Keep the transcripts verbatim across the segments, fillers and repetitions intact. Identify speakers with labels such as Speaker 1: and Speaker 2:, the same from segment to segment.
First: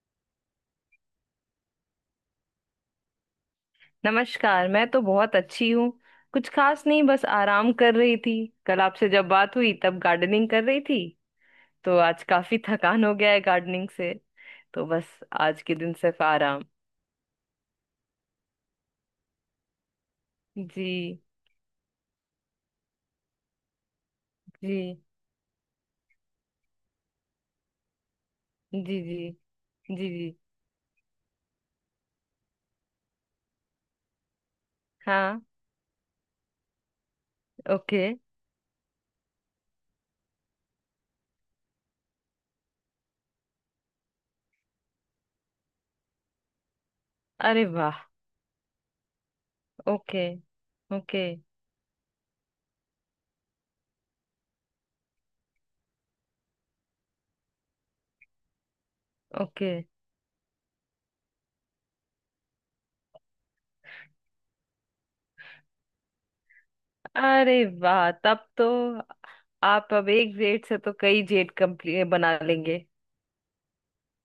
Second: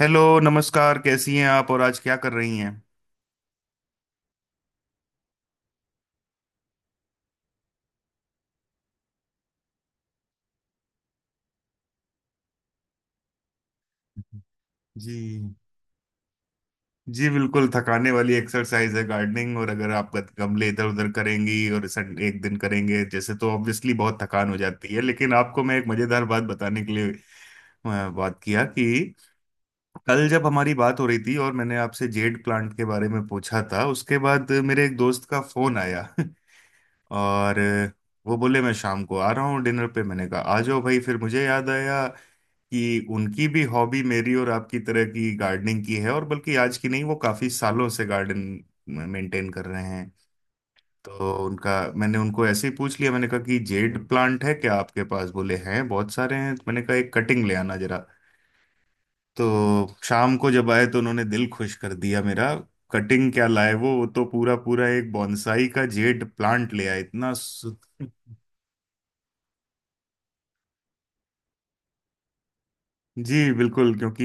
Speaker 1: Hello नमस्कार, कैसी हैं आप और आज क्या कर रही हैं?
Speaker 2: नमस्कार। मैं तो बहुत अच्छी हूँ। कुछ खास नहीं, बस आराम कर रही थी। कल आपसे जब बात हुई तब गार्डनिंग कर रही थी। तो आज काफी थकान हो गया है गार्डनिंग से। तो बस
Speaker 1: जी,
Speaker 2: आज के दिन सिर्फ आराम।
Speaker 1: जी, बिल्कुल थकाने वाली एक्सरसाइज है गार्डनिंग। और अगर आप गत- गमले इधर
Speaker 2: जी।
Speaker 1: उधर करेंगी और सन- एक दिन करेंगे जैसे तो ऑब्वियसली बहुत थकान हो जाती है।
Speaker 2: जी।
Speaker 1: लेकिन आपको मैं एक मजेदार बात बताने के लिए अ, बात किया
Speaker 2: जी।
Speaker 1: कि
Speaker 2: जी। जी।
Speaker 1: कल
Speaker 2: जी।
Speaker 1: जब हमारी बात हो रही थी और मैंने आपसे जेड प्लांट के बारे में पूछा था, उसके बाद मेरे एक दोस्त का
Speaker 2: हाँ।
Speaker 1: फोन आया और
Speaker 2: ओके।
Speaker 1: वो बोले मैं शाम को आ रहा हूँ डिनर पे। मैंने कहा आ जाओ भाई। फिर मुझे याद आया कि उनकी भी हॉबी मेरी और आपकी तरह की गार्डनिंग की है, और बल्कि आज की नहीं, वो काफी
Speaker 2: अरे
Speaker 1: सालों
Speaker 2: वाह।
Speaker 1: से गार्डन मेंटेन कर रहे हैं।
Speaker 2: ओके। ओके।
Speaker 1: तो उनका मैंने उनको ऐसे ही पूछ लिया, मैंने कहा कि जेड प्लांट है क्या आपके पास, बोले हैं बहुत सारे हैं। तो मैंने कहा एक कटिंग ले आना जरा।
Speaker 2: ओके।
Speaker 1: तो शाम को जब आए तो उन्होंने दिल खुश कर दिया मेरा। कटिंग क्या लाए, वो वो तो पूरा पूरा एक बॉन्साई का जेड प्लांट ले आए इतना
Speaker 2: अरे
Speaker 1: सु-
Speaker 2: वाह, तब तो आप अब एक जेड से तो कई जेड कंप्लीट बना लेंगे।
Speaker 1: जी बिल्कुल। क्योंकि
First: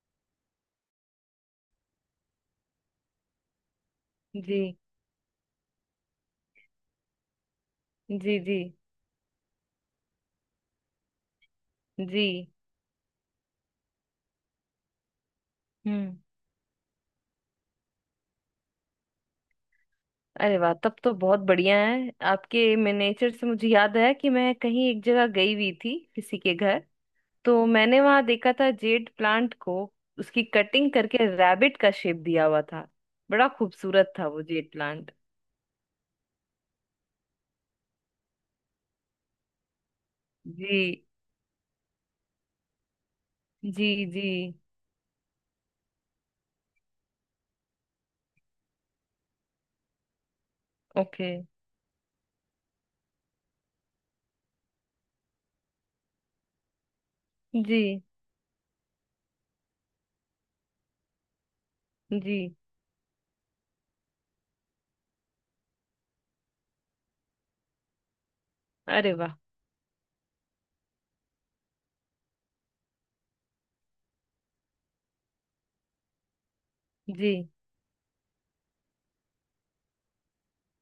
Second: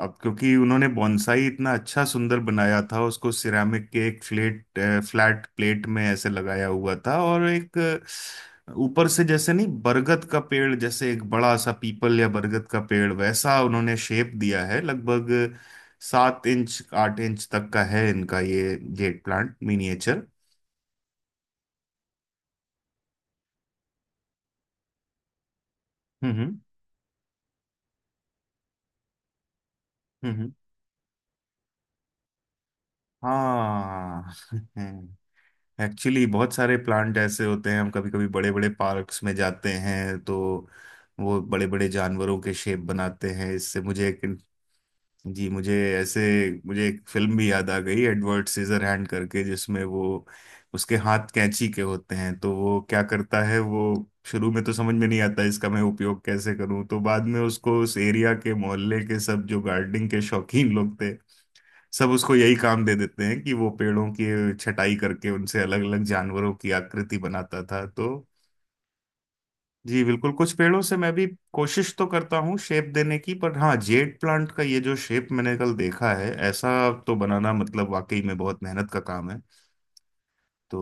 Speaker 1: अब क्योंकि उन्होंने बॉन्साई इतना अच्छा सुंदर बनाया था। उसको सिरामिक के एक
Speaker 2: जी
Speaker 1: फ्लेट फ्लैट प्लेट में ऐसे लगाया हुआ था और एक
Speaker 2: जी। जी
Speaker 1: अ, ऊपर से जैसे नहीं बरगद का पेड़ जैसे, एक बड़ा सा पीपल
Speaker 2: जी।
Speaker 1: या बरगद का पेड़ वैसा उन्होंने शेप दिया है। लगभग
Speaker 2: हम्म।
Speaker 1: सात इंच आठ इंच तक का है इनका ये जेट प्लांट मिनिएचर।
Speaker 2: अरे वाह, तब तो बहुत बढ़िया है आपके मिनिएचर से। मुझे याद आया कि मैं कहीं एक जगह गई हुई थी, किसी के
Speaker 1: हम्म,
Speaker 2: घर। तो मैंने वहां देखा था जेड प्लांट को।
Speaker 1: हम्म,
Speaker 2: उसकी
Speaker 1: हम्म,
Speaker 2: कटिंग करके रैबिट का शेप दिया हुआ था। बड़ा खूबसूरत था
Speaker 1: हाँ
Speaker 2: वो जेड प्लांट।
Speaker 1: एक्चुअली बहुत सारे प्लांट ऐसे होते हैं, हम कभी कभी बड़े बड़े पार्क्स में जाते हैं तो
Speaker 2: जी
Speaker 1: वो बड़े बड़े जानवरों के शेप बनाते हैं। इससे
Speaker 2: जी
Speaker 1: मुझे एक
Speaker 2: जी।
Speaker 1: जी। मुझे ऐसे मुझे एक फिल्म भी याद आ गई एडवर्ड सीजर हैंड करके, जिसमें वो उसके हाथ
Speaker 2: ओके।
Speaker 1: कैंची के होते हैं। तो वो क्या करता है, वो शुरू में तो समझ में नहीं आता इसका मैं उपयोग कैसे करूं, तो बाद में उसको
Speaker 2: जी
Speaker 1: उस एरिया के मोहल्ले के सब जो गार्डनिंग के शौकीन लोग थे, सब उसको
Speaker 2: जी।
Speaker 1: यही काम दे देते हैं कि वो पेड़ों की छटाई करके उनसे अलग अलग जानवरों की आकृति बनाता था। तो
Speaker 2: अरे वाह।
Speaker 1: जी, बिल्कुल। कुछ पेड़ों से मैं भी कोशिश तो करता हूँ शेप देने की, पर हाँ जेड प्लांट का ये जो शेप मैंने कल देखा है ऐसा तो
Speaker 2: जी।
Speaker 1: बनाना मतलब वाकई में बहुत मेहनत का काम है। तो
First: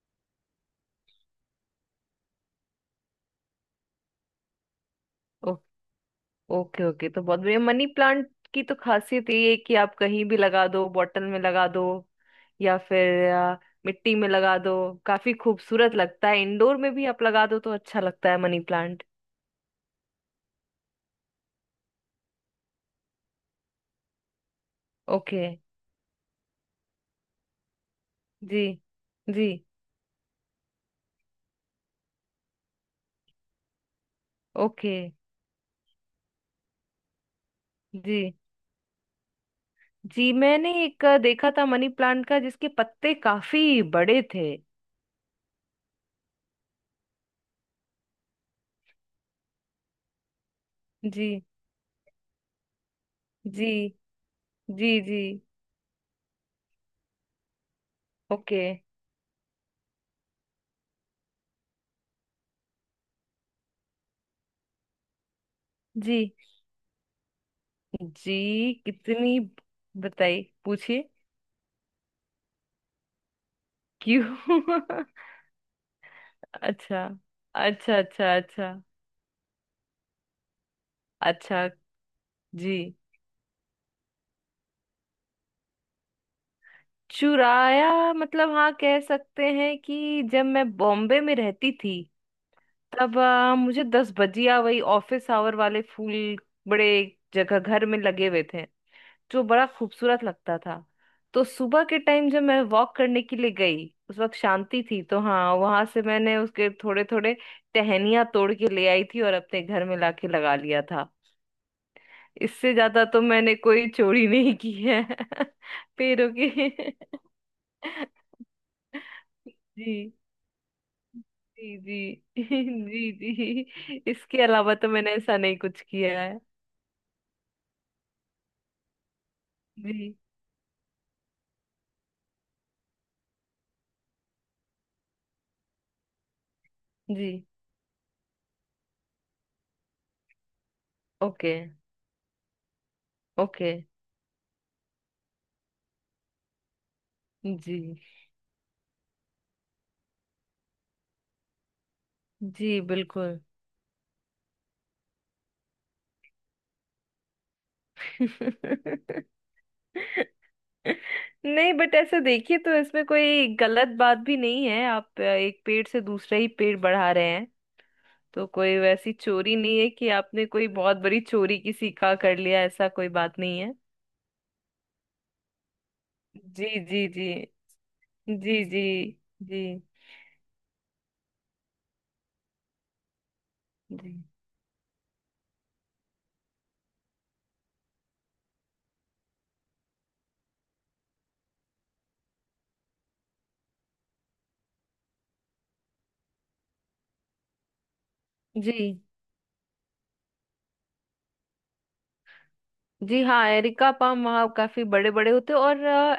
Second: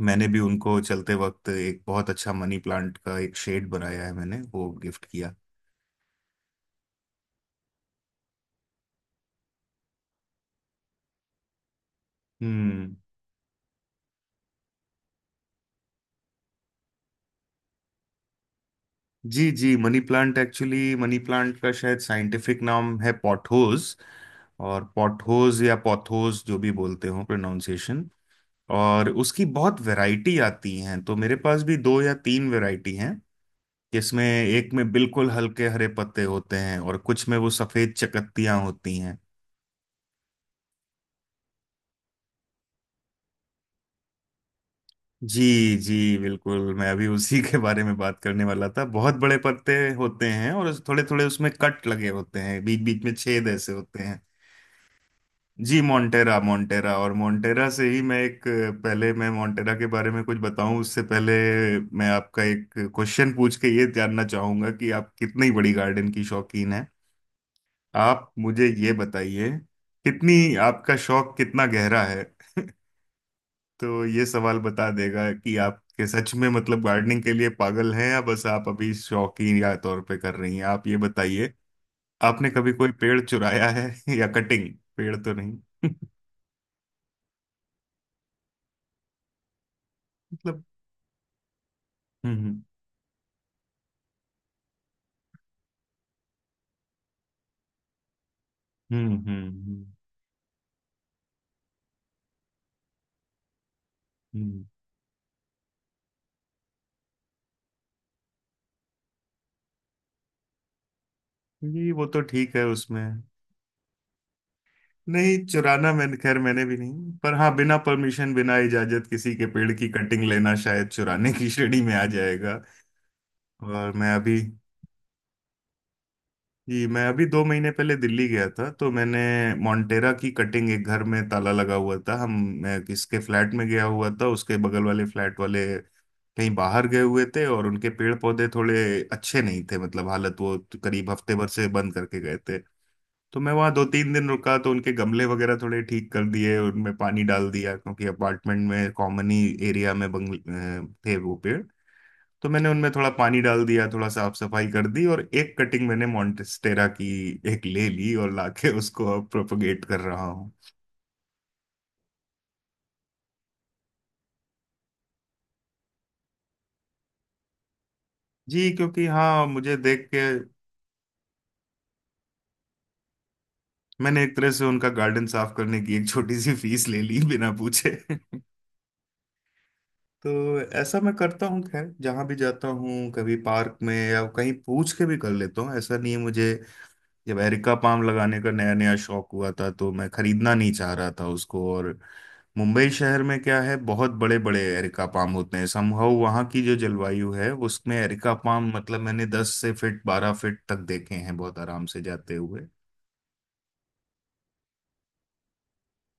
Speaker 1: मैंने भी उनको चलते वक्त एक बहुत अच्छा मनी प्लांट का एक शेड बनाया है, मैंने वो गिफ्ट किया।
Speaker 2: ओके ओके, तो बहुत बढ़िया। मनी प्लांट की तो खासियत ये है कि आप कहीं भी लगा दो, बॉटल में लगा दो या
Speaker 1: हम्म।
Speaker 2: फिर आ, मिट्टी में लगा दो। काफी खूबसूरत लगता है, इंडोर में भी आप लगा दो तो अच्छा लगता है मनी प्लांट।
Speaker 1: जी, जी, money plant actually money plant का शायद साइंटिफिक नाम है पॉटहोज। और
Speaker 2: ओके।
Speaker 1: पॉटहोज या पॉथोज जो भी बोलते हो प्रोनाउंसिएशन।
Speaker 2: जी
Speaker 1: और उसकी
Speaker 2: जी।
Speaker 1: बहुत वैरायटी आती हैं तो मेरे पास भी दो या तीन वैरायटी हैं, जिसमें एक में
Speaker 2: ओके।
Speaker 1: बिल्कुल हल्के हरे पत्ते होते हैं और कुछ में वो सफेद
Speaker 2: जी
Speaker 1: चकत्तियां होती हैं।
Speaker 2: जी मैंने एक आ, देखा था मनी प्लांट का जिसके पत्ते काफी बड़े थे।
Speaker 1: जी, जी, बिल्कुल, मैं अभी उसी के बारे में बात करने वाला था। बहुत बड़े पत्ते होते हैं और थोड़े थोड़े
Speaker 2: जी
Speaker 1: उसमें कट लगे होते हैं, बीच बीच में छेद
Speaker 2: जी।
Speaker 1: ऐसे होते हैं।
Speaker 2: जी जी।
Speaker 1: जी, मोन्टेरा। मोन्टेरा और मोन्टेरा से ही मैं एक
Speaker 2: ओके।
Speaker 1: पहले मैं मोन्टेरा के बारे में कुछ बताऊं उससे पहले मैं आपका एक क्वेश्चन पूछ के ये जानना चाहूंगा कि आप कितनी बड़ी गार्डन की
Speaker 2: जी
Speaker 1: शौकीन हैं। आप मुझे
Speaker 2: जी।
Speaker 1: ये
Speaker 2: कितनी?
Speaker 1: बताइए,
Speaker 2: बताइए,
Speaker 1: कितनी आपका
Speaker 2: पूछिए।
Speaker 1: शौक कितना गहरा है। तो ये सवाल
Speaker 2: क्यों?
Speaker 1: बता देगा कि आप के सच में मतलब
Speaker 2: अच्छा।
Speaker 1: गार्डनिंग के लिए पागल
Speaker 2: अच्छा
Speaker 1: हैं या
Speaker 2: अच्छा
Speaker 1: बस आप
Speaker 2: अच्छा।
Speaker 1: अभी शौकीन या तौर पे कर रही हैं, आप ये बताइए,
Speaker 2: अच्छा।
Speaker 1: आपने कभी
Speaker 2: जी।
Speaker 1: कोई पेड़ चुराया है? या कटिंग, पेड़ तो नहीं
Speaker 2: चुराया मतलब हाँ, कह सकते हैं कि जब
Speaker 1: मतलब।
Speaker 2: मैं बॉम्बे में रहती थी,
Speaker 1: हम्म, हम्म।
Speaker 2: तब आ, मुझे दस बजिया वही ऑफिस आवर वाले फूल बड़े जगह घर में लगे हुए थे
Speaker 1: हम्म,
Speaker 2: जो
Speaker 1: हम्म,
Speaker 2: बड़ा
Speaker 1: हम्म,
Speaker 2: खूबसूरत लगता था। तो सुबह के टाइम जब मैं वॉक करने के लिए गई, उस वक्त
Speaker 1: हम्म।
Speaker 2: शांति थी, तो हाँ, वहां से मैंने उसके थोड़े थोड़े टहनियां तोड़ के ले आई थी और अपने घर में लाके लगा लिया था।
Speaker 1: ये वो तो ठीक है
Speaker 2: इससे
Speaker 1: उसमें।
Speaker 2: ज्यादा तो मैंने कोई चोरी नहीं की है
Speaker 1: नहीं चुराना मैंने,
Speaker 2: पैरों
Speaker 1: खैर मैंने
Speaker 2: की
Speaker 1: भी नहीं, पर हाँ बिना परमिशन बिना इजाजत किसी के पेड़ की
Speaker 2: जी
Speaker 1: कटिंग लेना शायद चुराने की
Speaker 2: जी
Speaker 1: श्रेणी में आ
Speaker 2: जी
Speaker 1: जाएगा।
Speaker 2: जी
Speaker 1: और
Speaker 2: जी,
Speaker 1: मैं अभी
Speaker 2: इसके अलावा तो मैंने ऐसा नहीं कुछ किया है।
Speaker 1: जी, मैं अभी दो महीने पहले दिल्ली गया था। तो मैंने मोन्टेरा
Speaker 2: जी
Speaker 1: की कटिंग, एक घर में ताला लगा हुआ था, हम मैं किसके फ्लैट में गया हुआ था उसके बगल वाले फ्लैट वाले कहीं बाहर गए हुए
Speaker 2: जी।
Speaker 1: थे, और उनके पेड़ पौधे थोड़े अच्छे नहीं थे, मतलब हालत, वो तो करीब हफ्ते भर
Speaker 2: ओके
Speaker 1: से बंद करके गए थे। तो मैं
Speaker 2: ओके।
Speaker 1: वहाँ दो तीन दिन रुका, तो उनके गमले वगैरह थोड़े ठीक कर दिए, उनमें पानी डाल दिया,
Speaker 2: जी
Speaker 1: क्योंकि अपार्टमेंट में कॉमन ही एरिया में बंगल अ, थे वो पेड़। तो मैंने
Speaker 2: जी
Speaker 1: उनमें थोड़ा
Speaker 2: बिल्कुल।
Speaker 1: पानी डाल दिया, थोड़ा साफ सफाई कर दी, और एक कटिंग मैंने मॉन्टेस्टेरा की एक ले ली और लाके उसको अब प्रोपगेट कर रहा हूँ।
Speaker 2: नहीं, बट ऐसे देखिए तो इसमें कोई गलत बात भी नहीं है, आप एक पेड़ से दूसरा ही पेड़ बढ़ा रहे। तो
Speaker 1: जी
Speaker 2: कोई
Speaker 1: क्योंकि
Speaker 2: वैसी
Speaker 1: हाँ
Speaker 2: चोरी
Speaker 1: मुझे
Speaker 2: नहीं है
Speaker 1: देख
Speaker 2: कि
Speaker 1: के,
Speaker 2: आपने कोई बहुत बड़ी चोरी किसी का कर लिया, ऐसा कोई बात नहीं है।
Speaker 1: मैंने एक तरह से उनका गार्डन साफ करने की एक छोटी सी
Speaker 2: जी
Speaker 1: फीस ले
Speaker 2: जी
Speaker 1: ली
Speaker 2: जी।
Speaker 1: बिना पूछे।
Speaker 2: जी जी। जी
Speaker 1: तो ऐसा मैं करता हूँ, खैर जहाँ भी जाता हूँ कभी पार्क में
Speaker 2: जी।
Speaker 1: या कहीं पूछ के भी कर लेता हूँ, ऐसा नहीं है मुझे। जब एरिका पाम लगाने का नया नया शौक हुआ था तो मैं खरीदना नहीं चाह रहा था उसको। और मुंबई शहर में क्या है, बहुत बड़े बड़े एरिका पाम होते हैं, समहाउ वहाँ की जो जलवायु है उसमें एरिका पाम
Speaker 2: जी
Speaker 1: मतलब मैंने दस से फिट बारह फिट तक देखे हैं बहुत आराम से जाते हुए।
Speaker 2: जी। हाँ, एरिका पाम वहाँ काफी बड़े बड़े होते हैं। और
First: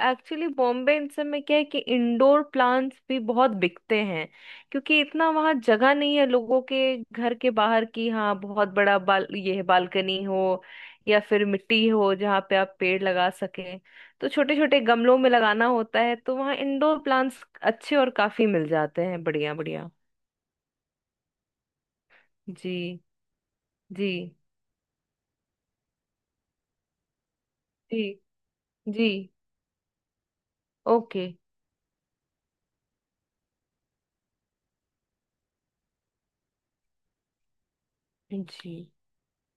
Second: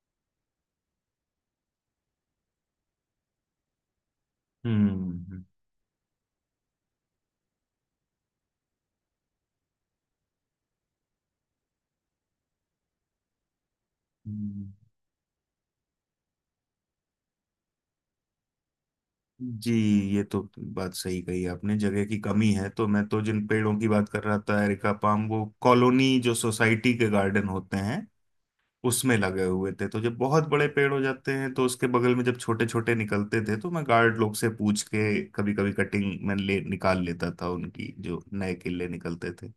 Speaker 2: एक्चुअली बॉम्बे इन सब में क्या है कि इंडोर प्लांट्स भी बहुत बिकते हैं, क्योंकि इतना
Speaker 1: हम्म,
Speaker 2: वहाँ जगह नहीं है लोगों के घर के बाहर की। हाँ, बहुत बड़ा बाल ये है, बालकनी हो या फिर मिट्टी हो जहाँ पे आप पेड़ लगा सकें। तो छोटे
Speaker 1: हम्म।
Speaker 2: छोटे गमलों में लगाना होता है, तो वहाँ इंडोर प्लांट्स अच्छे और काफी मिल जाते हैं, बढ़िया
Speaker 1: जी,
Speaker 2: बढ़िया।
Speaker 1: ये तो बात सही कही आपने जगह की कमी है। तो
Speaker 2: जी
Speaker 1: मैं तो जिन पेड़ों की बात
Speaker 2: जी
Speaker 1: कर रहा था एरिका पाम, वो कॉलोनी जो सोसाइटी के गार्डन होते
Speaker 2: जी
Speaker 1: हैं
Speaker 2: जी।
Speaker 1: उसमें लगे हुए थे। तो जब बहुत बड़े पेड़ हो
Speaker 2: ओके।
Speaker 1: जाते हैं तो उसके बगल में जब छोटे छोटे निकलते थे तो मैं गार्ड लोग से पूछ के कभी कभी कटिंग मैं ले निकाल लेता था उनकी, जो नए
Speaker 2: जी।
Speaker 1: केले निकलते थे।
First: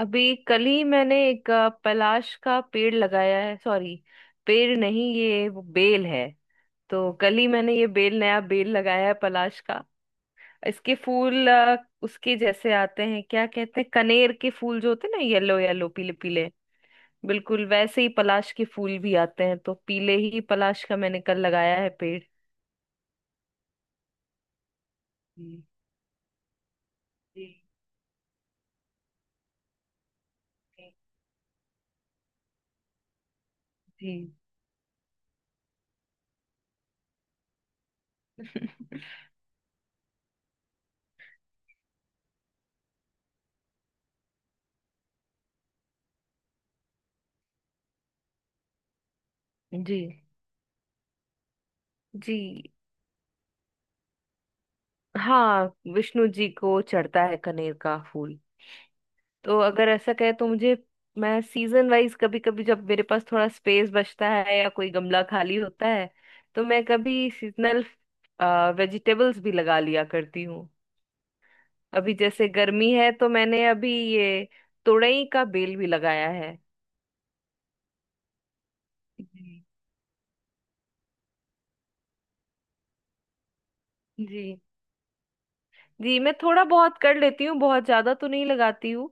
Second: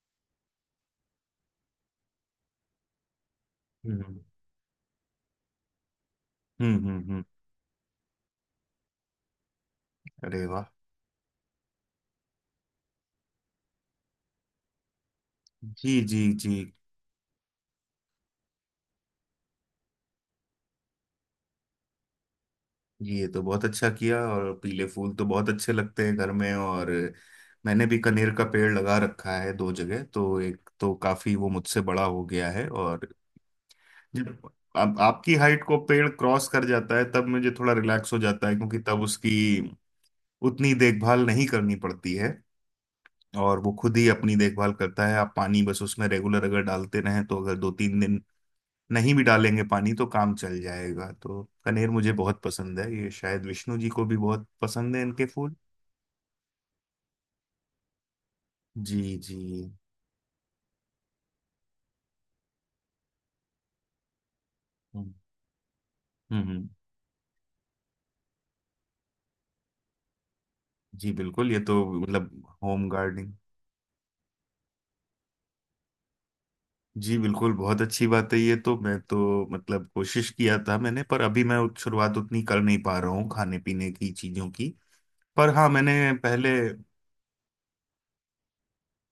Speaker 2: अभी कल ही मैंने एक अ, पलाश का पेड़ लगाया है। सॉरी,
Speaker 1: हम्म।
Speaker 2: पेड़ नहीं, ये वो बेल है।
Speaker 1: हम्म, हम्म,
Speaker 2: तो
Speaker 1: हम्म,
Speaker 2: कल ही मैंने ये बेल, नया बेल लगाया है पलाश का।
Speaker 1: अरे वाह।
Speaker 2: इसके फूल अ, उसके जैसे आते हैं, क्या कहते हैं कनेर के फूल जो होते हैं ना, येलो येलो,
Speaker 1: जी,
Speaker 2: पीले
Speaker 1: जी,
Speaker 2: पीले।
Speaker 1: जी,
Speaker 2: बिल्कुल वैसे ही पलाश के फूल भी आते हैं, तो पीले ही पलाश का मैंने कल लगाया है पेड़।
Speaker 1: ये तो बहुत अच्छा किया, और पीले फूल तो बहुत
Speaker 2: जी
Speaker 1: अच्छे लगते हैं घर में। और
Speaker 2: जी
Speaker 1: मैंने भी कनेर का पेड़ लगा रखा है दो जगह, तो एक तो काफी वो मुझसे बड़ा हो गया है। और
Speaker 2: जी
Speaker 1: जब अब आपकी हाइट को पेड़ क्रॉस कर जाता है तब मुझे थोड़ा रिलैक्स हो जाता है, क्योंकि तब उसकी उतनी देखभाल नहीं करनी पड़ती है और वो खुद ही अपनी देखभाल करता है। आप पानी बस उसमें रेगुलर अगर डालते रहें तो, अगर दो तीन दिन नहीं भी डालेंगे पानी
Speaker 2: जी
Speaker 1: तो काम चल जाएगा। तो कनेर मुझे बहुत
Speaker 2: जी।
Speaker 1: पसंद है, ये शायद विष्णु जी को भी बहुत पसंद है इनके फूल।
Speaker 2: हाँ, विष्णु जी को चढ़ता है कनेर का फूल।
Speaker 1: जी, जी,
Speaker 2: तो अगर ऐसा कहे तो मुझे, मैं सीजन वाइज कभी कभी जब मेरे पास थोड़ा स्पेस बचता है या कोई
Speaker 1: हम्म,
Speaker 2: गमला खाली होता है, तो
Speaker 1: हम्म,
Speaker 2: मैं कभी सीजनल वेजिटेबल्स भी लगा लिया करती हूँ।
Speaker 1: जी, बिल्कुल, ये तो
Speaker 2: अभी जैसे
Speaker 1: मतलब होम
Speaker 2: गर्मी है तो
Speaker 1: गार्डनिंग।
Speaker 2: मैंने अभी ये तुरई का बेल भी लगाया है।
Speaker 1: जी, बिल्कुल, बहुत अच्छी बात है ये तो, मैं तो
Speaker 2: जी
Speaker 1: मतलब कोशिश किया था मैंने, पर अभी मैं उत- शुरुआत उतनी कर नहीं पा रहा हूँ खाने पीने की चीजों
Speaker 2: जी
Speaker 1: की। पर हाँ मैंने
Speaker 2: जी, मैं
Speaker 1: पहले।
Speaker 2: थोड़ा बहुत कर लेती हूँ, बहुत ज्यादा तो नहीं लगाती हूँ।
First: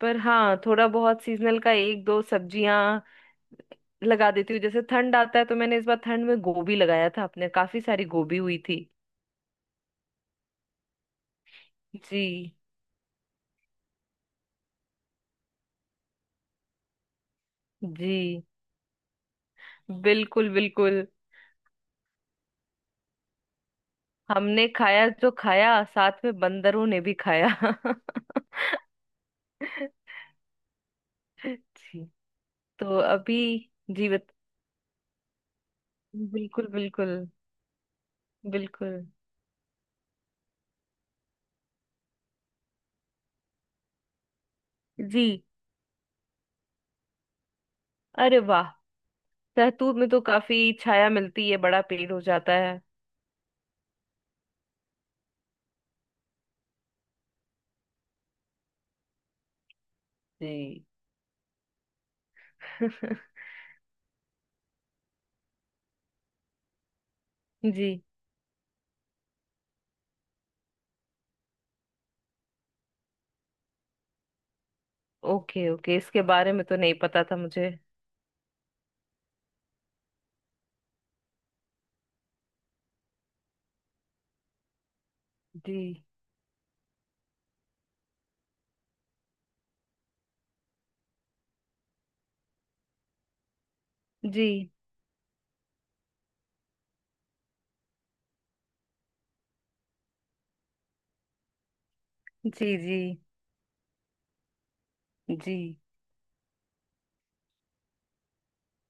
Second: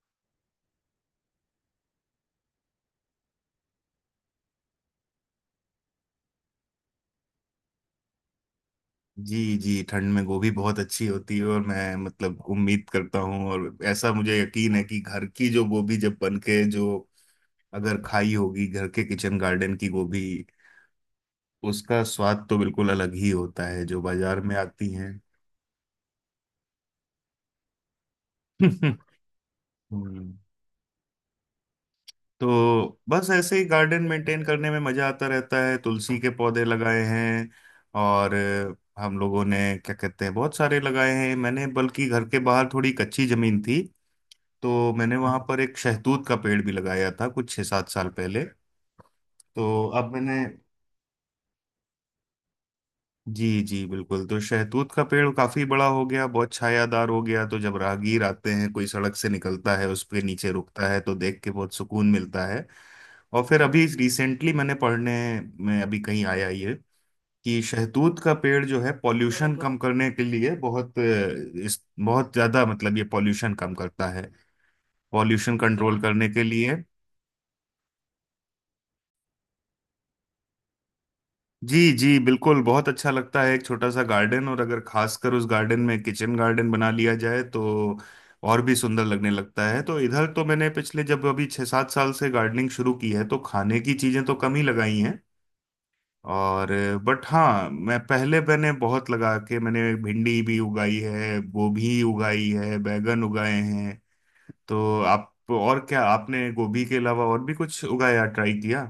Speaker 2: पर हाँ, थोड़ा बहुत सीजनल का, एक दो सब्जियां लगा देती हूँ। जैसे ठंड आता है तो मैंने इस बार ठंड में गोभी लगाया था, अपने काफी सारी गोभी हुई थी।
Speaker 1: जी, जी, ठंड में गोभी बहुत अच्छी होती है, और मैं मतलब
Speaker 2: जी
Speaker 1: उम्मीद करता हूँ और ऐसा मुझे यकीन है कि घर की जो गोभी जब बन के जो, अगर खाई
Speaker 2: जी
Speaker 1: होगी घर के किचन गार्डन की गोभी,
Speaker 2: बिल्कुल बिल्कुल।
Speaker 1: उसका स्वाद तो बिल्कुल अलग ही होता है जो बाजार में
Speaker 2: हमने
Speaker 1: आती
Speaker 2: खाया,
Speaker 1: हैं।
Speaker 2: जो खाया साथ में बंदरों ने भी खाया
Speaker 1: हम्म
Speaker 2: जी। तो
Speaker 1: तो बस
Speaker 2: अभी।
Speaker 1: ऐसे ही गार्डन
Speaker 2: जीवित।
Speaker 1: मेंटेन करने में मजा आता रहता है, तुलसी के पौधे
Speaker 2: बिल्कुल
Speaker 1: लगाए
Speaker 2: बिल्कुल।
Speaker 1: हैं। और
Speaker 2: बिल्कुल।
Speaker 1: अ, हम लोगों ने क्या कहते हैं बहुत सारे लगाए हैं, मैंने बल्कि घर के बाहर थोड़ी कच्ची जमीन थी तो मैंने
Speaker 2: जी।
Speaker 1: वहां पर एक शहतूत का पेड़ भी लगाया था कुछ छः सात साल
Speaker 2: अरे
Speaker 1: पहले।
Speaker 2: वाह।
Speaker 1: तो
Speaker 2: सहतूत में
Speaker 1: अब
Speaker 2: तो
Speaker 1: मैंने
Speaker 2: काफी छाया मिलती है, बड़ा पेड़ हो जाता है।
Speaker 1: जी, जी, बिल्कुल। तो शहतूत का पेड़ काफी बड़ा हो गया, बहुत छायादार हो गया, तो जब राहगीर आते हैं, कोई सड़क से निकलता है, उसके नीचे
Speaker 2: जी
Speaker 1: रुकता है, तो देख के बहुत सुकून मिलता है। और फिर अभी रिसेंटली मैंने पढ़ने में अभी कहीं आया ये कि
Speaker 2: जी।
Speaker 1: शहतूत का पेड़ जो है पॉल्यूशन कम करने के लिए बहुत अ, इस बहुत ज्यादा मतलब ये पॉल्यूशन कम करता है, पॉल्यूशन
Speaker 2: ओके ओके,
Speaker 1: कंट्रोल
Speaker 2: इसके
Speaker 1: करने के
Speaker 2: बारे में
Speaker 1: लिए।
Speaker 2: तो नहीं पता था मुझे।
Speaker 1: जी, जी, बिल्कुल, बहुत अच्छा लगता है एक छोटा सा गार्डन, और अगर खासकर उस
Speaker 2: जी
Speaker 1: गार्डन में किचन गार्डन बना लिया जाए तो और भी सुंदर लगने लगता है। तो इधर तो मैंने पिछले जब अभी छः सात साल से गार्डनिंग शुरू की है तो खाने की चीज़ें तो
Speaker 2: जी
Speaker 1: कम ही लगाई हैं। और बट हाँ मैं पहले मैंने बहुत लगा के मैंने भिंडी भी उगाई है, गोभी उगाई
Speaker 2: जी
Speaker 1: है,
Speaker 2: जी।
Speaker 1: बैगन उगाए हैं। तो आप,
Speaker 2: जी
Speaker 1: और क्या आपने गोभी के अलावा और भी कुछ उगाया, ट्राई किया?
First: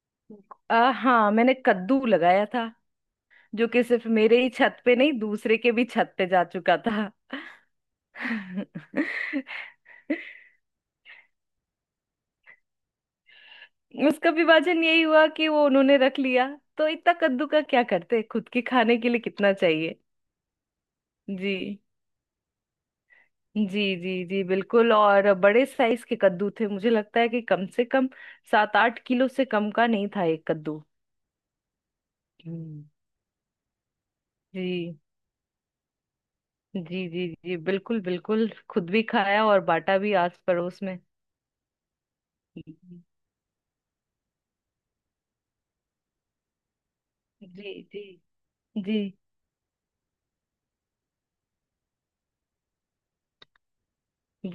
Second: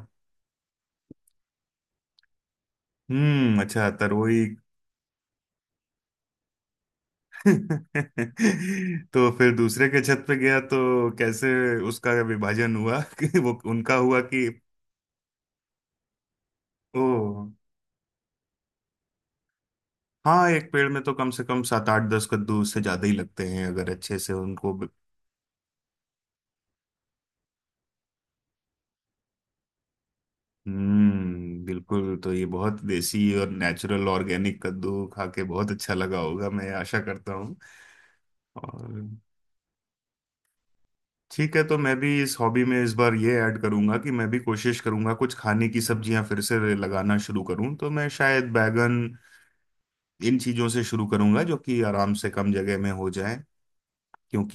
Speaker 2: आ, हाँ, मैंने कद्दू लगाया था।
Speaker 1: हम्म,
Speaker 2: जो कि
Speaker 1: अच्छा,
Speaker 2: सिर्फ मेरे
Speaker 1: तरोई।
Speaker 2: ही छत पे नहीं, दूसरे के भी छत पे जा चुका था
Speaker 1: तो फिर दूसरे के छत पे गया तो कैसे उसका विभाजन हुआ कि वो उनका हुआ,
Speaker 2: उसका
Speaker 1: कि।
Speaker 2: विभाजन यही हुआ कि वो उन्होंने रख लिया। तो इतना कद्दू
Speaker 1: ओ,
Speaker 2: का क्या करते, खुद के खाने के लिए कितना चाहिए।
Speaker 1: हाँ एक पेड़ में तो कम से कम
Speaker 2: जी
Speaker 1: सात आठ दस कद्दू उससे ज्यादा ही लगते हैं,
Speaker 2: जी
Speaker 1: अगर अच्छे
Speaker 2: जी।
Speaker 1: से
Speaker 2: जी
Speaker 1: उनको।
Speaker 2: बिल्कुल। और बड़े साइज के कद्दू थे, मुझे लगता है कि कम से कम सात आठ किलो से कम का नहीं था एक कद्दू।
Speaker 1: हम्म बिल्कुल, तो ये बहुत
Speaker 2: हम्म।
Speaker 1: देसी और नेचुरल ऑर्गेनिक
Speaker 2: जी
Speaker 1: कद्दू खा के बहुत अच्छा लगा होगा, मैं आशा
Speaker 2: जी जी।
Speaker 1: करता हूँ।
Speaker 2: जी बिल्कुल बिल्कुल, खुद भी
Speaker 1: और
Speaker 2: खाया और बांटा भी आस पड़ोस में।
Speaker 1: ठीक है, तो मैं भी इस हॉबी में इस
Speaker 2: जी
Speaker 1: बार ये ऐड करूंगा कि मैं भी कोशिश करूंगा कुछ खाने की सब्जियां फिर से लगाना शुरू करूं,
Speaker 2: जी
Speaker 1: तो मैं शायद बैगन
Speaker 2: जी।
Speaker 1: इन चीजों से शुरू करूंगा जो कि आराम से कम जगह में हो जाए।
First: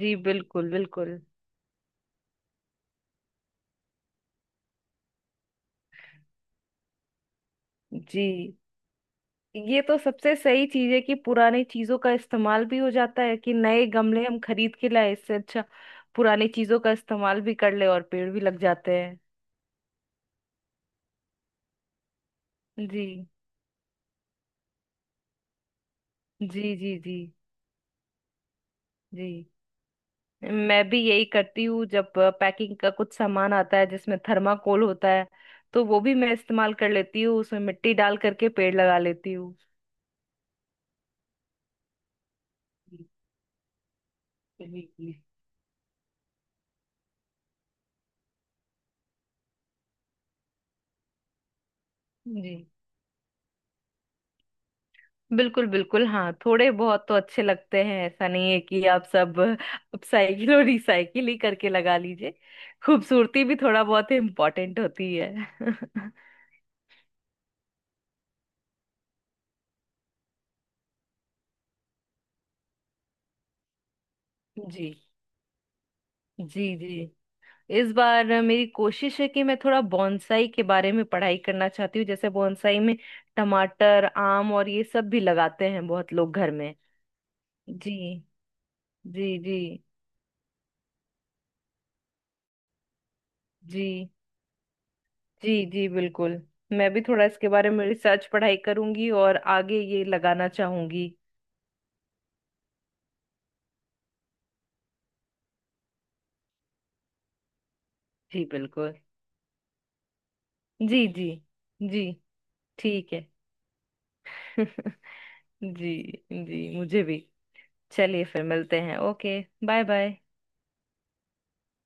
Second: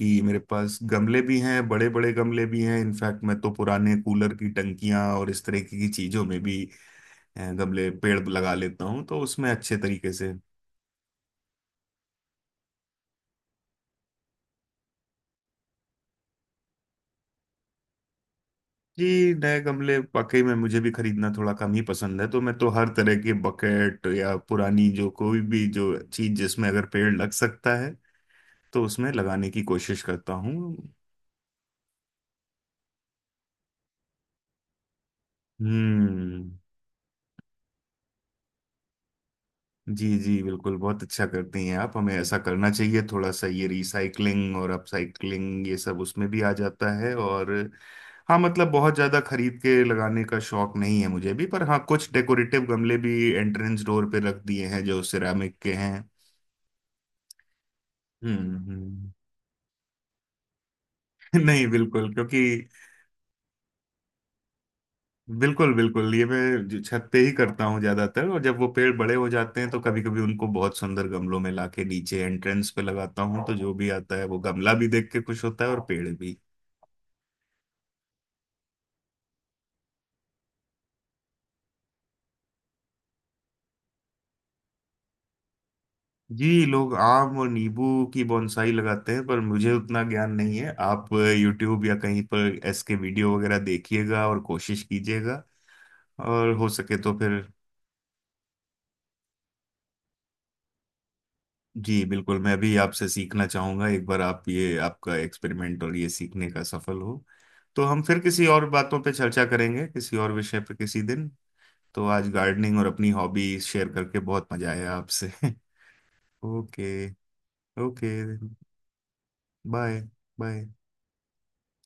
Speaker 2: जी
Speaker 1: मेरे
Speaker 2: बिल्कुल
Speaker 1: पास
Speaker 2: बिल्कुल।
Speaker 1: गमले भी हैं, बड़े बड़े गमले भी हैं, इनफैक्ट मैं तो पुराने कूलर की टंकियां और इस तरह की चीजों में भी अ, गमले पेड़
Speaker 2: जी।
Speaker 1: लगा लेता हूँ, तो उसमें अच्छे
Speaker 2: ये तो
Speaker 1: तरीके से।
Speaker 2: सबसे सही चीज है कि पुरानी चीजों का इस्तेमाल भी हो जाता है। कि नए गमले हम खरीद के लाए, इससे अच्छा पुरानी चीजों का इस्तेमाल भी कर ले और पेड़ भी लग जाते
Speaker 1: जी,
Speaker 2: हैं।
Speaker 1: नए गमले वाकई में मुझे भी खरीदना थोड़ा कम ही पसंद है, तो मैं तो हर
Speaker 2: जी
Speaker 1: तरह के बकेट या पुरानी जो कोई भी जो चीज
Speaker 2: जी
Speaker 1: जिसमें अगर
Speaker 2: जी
Speaker 1: पेड़
Speaker 2: जी
Speaker 1: लग सकता है तो उसमें
Speaker 2: जी।
Speaker 1: लगाने की कोशिश करता हूँ।
Speaker 2: मैं भी यही करती हूँ। जब पैकिंग का कुछ सामान आता है जिसमें थर्माकोल होता है, तो वो भी मैं
Speaker 1: हम्म।
Speaker 2: इस्तेमाल कर लेती हूँ, उसमें मिट्टी डाल करके पेड़ लगा लेती हूँ।
Speaker 1: जी, जी, बिल्कुल, बहुत अच्छा करती हैं आप, हमें ऐसा करना चाहिए, थोड़ा सा ये रिसाइकलिंग और
Speaker 2: बिल्कुल।
Speaker 1: अपसाइकलिंग ये सब उसमें भी आ जाता है। और हाँ मतलब बहुत ज़्यादा खरीद के लगाने का शौक नहीं है मुझे भी, पर हाँ कुछ
Speaker 2: जी।
Speaker 1: डेकोरेटिव गमले भी एंट्रेंस डोर पे रख दिए हैं जो सिरामिक
Speaker 2: बिल्कुल
Speaker 1: के
Speaker 2: बिल्कुल,
Speaker 1: हैं।
Speaker 2: हाँ थोड़े बहुत तो अच्छे लगते हैं। ऐसा नहीं
Speaker 1: हम्म,
Speaker 2: है कि आप
Speaker 1: हम्म।
Speaker 2: सब अपसाइकिल और रिसाइकिल ही
Speaker 1: नहीं,
Speaker 2: करके लगा
Speaker 1: बिल्कुल।
Speaker 2: लीजिए,
Speaker 1: क्योंकि
Speaker 2: खूबसूरती भी थोड़ा बहुत इम्पोर्टेंट होती है।
Speaker 1: बिल्कुल, बिल्कुल, ये मैं जो छत पे ही करता हूँ ज्यादातर, और जब वो पेड़ बड़े हो जाते हैं तो कभी कभी उनको बहुत सुंदर गमलों में लाके नीचे एंट्रेंस पे लगाता हूँ, तो जो भी आता है वो गमला
Speaker 2: जी
Speaker 1: भी देख के खुश होता है और पेड़ भी।
Speaker 2: जी जी। इस बार मेरी कोशिश है कि मैं थोड़ा बॉन्साई के बारे में पढ़ाई करना चाहती हूँ। जैसे बॉन्साई में टमाटर, आम और ये सब भी लगाते हैं बहुत लोग घर
Speaker 1: जी,
Speaker 2: में।
Speaker 1: लोग आम और नींबू की
Speaker 2: जी
Speaker 1: बोनसाई लगाते हैं,
Speaker 2: जी
Speaker 1: पर
Speaker 2: जी
Speaker 1: मुझे उतना ज्ञान नहीं है। आप यूट्यूब या कहीं पर इसके वीडियो वगैरह
Speaker 2: जी
Speaker 1: देखिएगा और कोशिश कीजिएगा,
Speaker 2: जी। जी बिल्कुल।
Speaker 1: और हो
Speaker 2: मैं
Speaker 1: सके
Speaker 2: भी
Speaker 1: तो
Speaker 2: थोड़ा
Speaker 1: फिर
Speaker 2: इसके बारे में रिसर्च पढ़ाई करूंगी और आगे ये लगाना चाहूंगी।
Speaker 1: जी, बिल्कुल, मैं भी आपसे सीखना चाहूंगा। एक बार आप ये आपका एक्सपेरिमेंट और ये सीखने का सफल हो तो हम फिर
Speaker 2: जी
Speaker 1: किसी और
Speaker 2: बिल्कुल।
Speaker 1: बातों पे चर्चा करेंगे किसी और विषय पर किसी
Speaker 2: जी
Speaker 1: दिन।
Speaker 2: जी। जी।
Speaker 1: तो आज गार्डनिंग और अपनी
Speaker 2: ठीक है।
Speaker 1: हॉबी शेयर करके बहुत मजा आया आपसे
Speaker 2: जी। जी मुझे
Speaker 1: ओके,
Speaker 2: भी।
Speaker 1: ओके,
Speaker 2: चलिए फिर मिलते हैं। Okay. Bye
Speaker 1: bye,
Speaker 2: bye.
Speaker 1: Bye.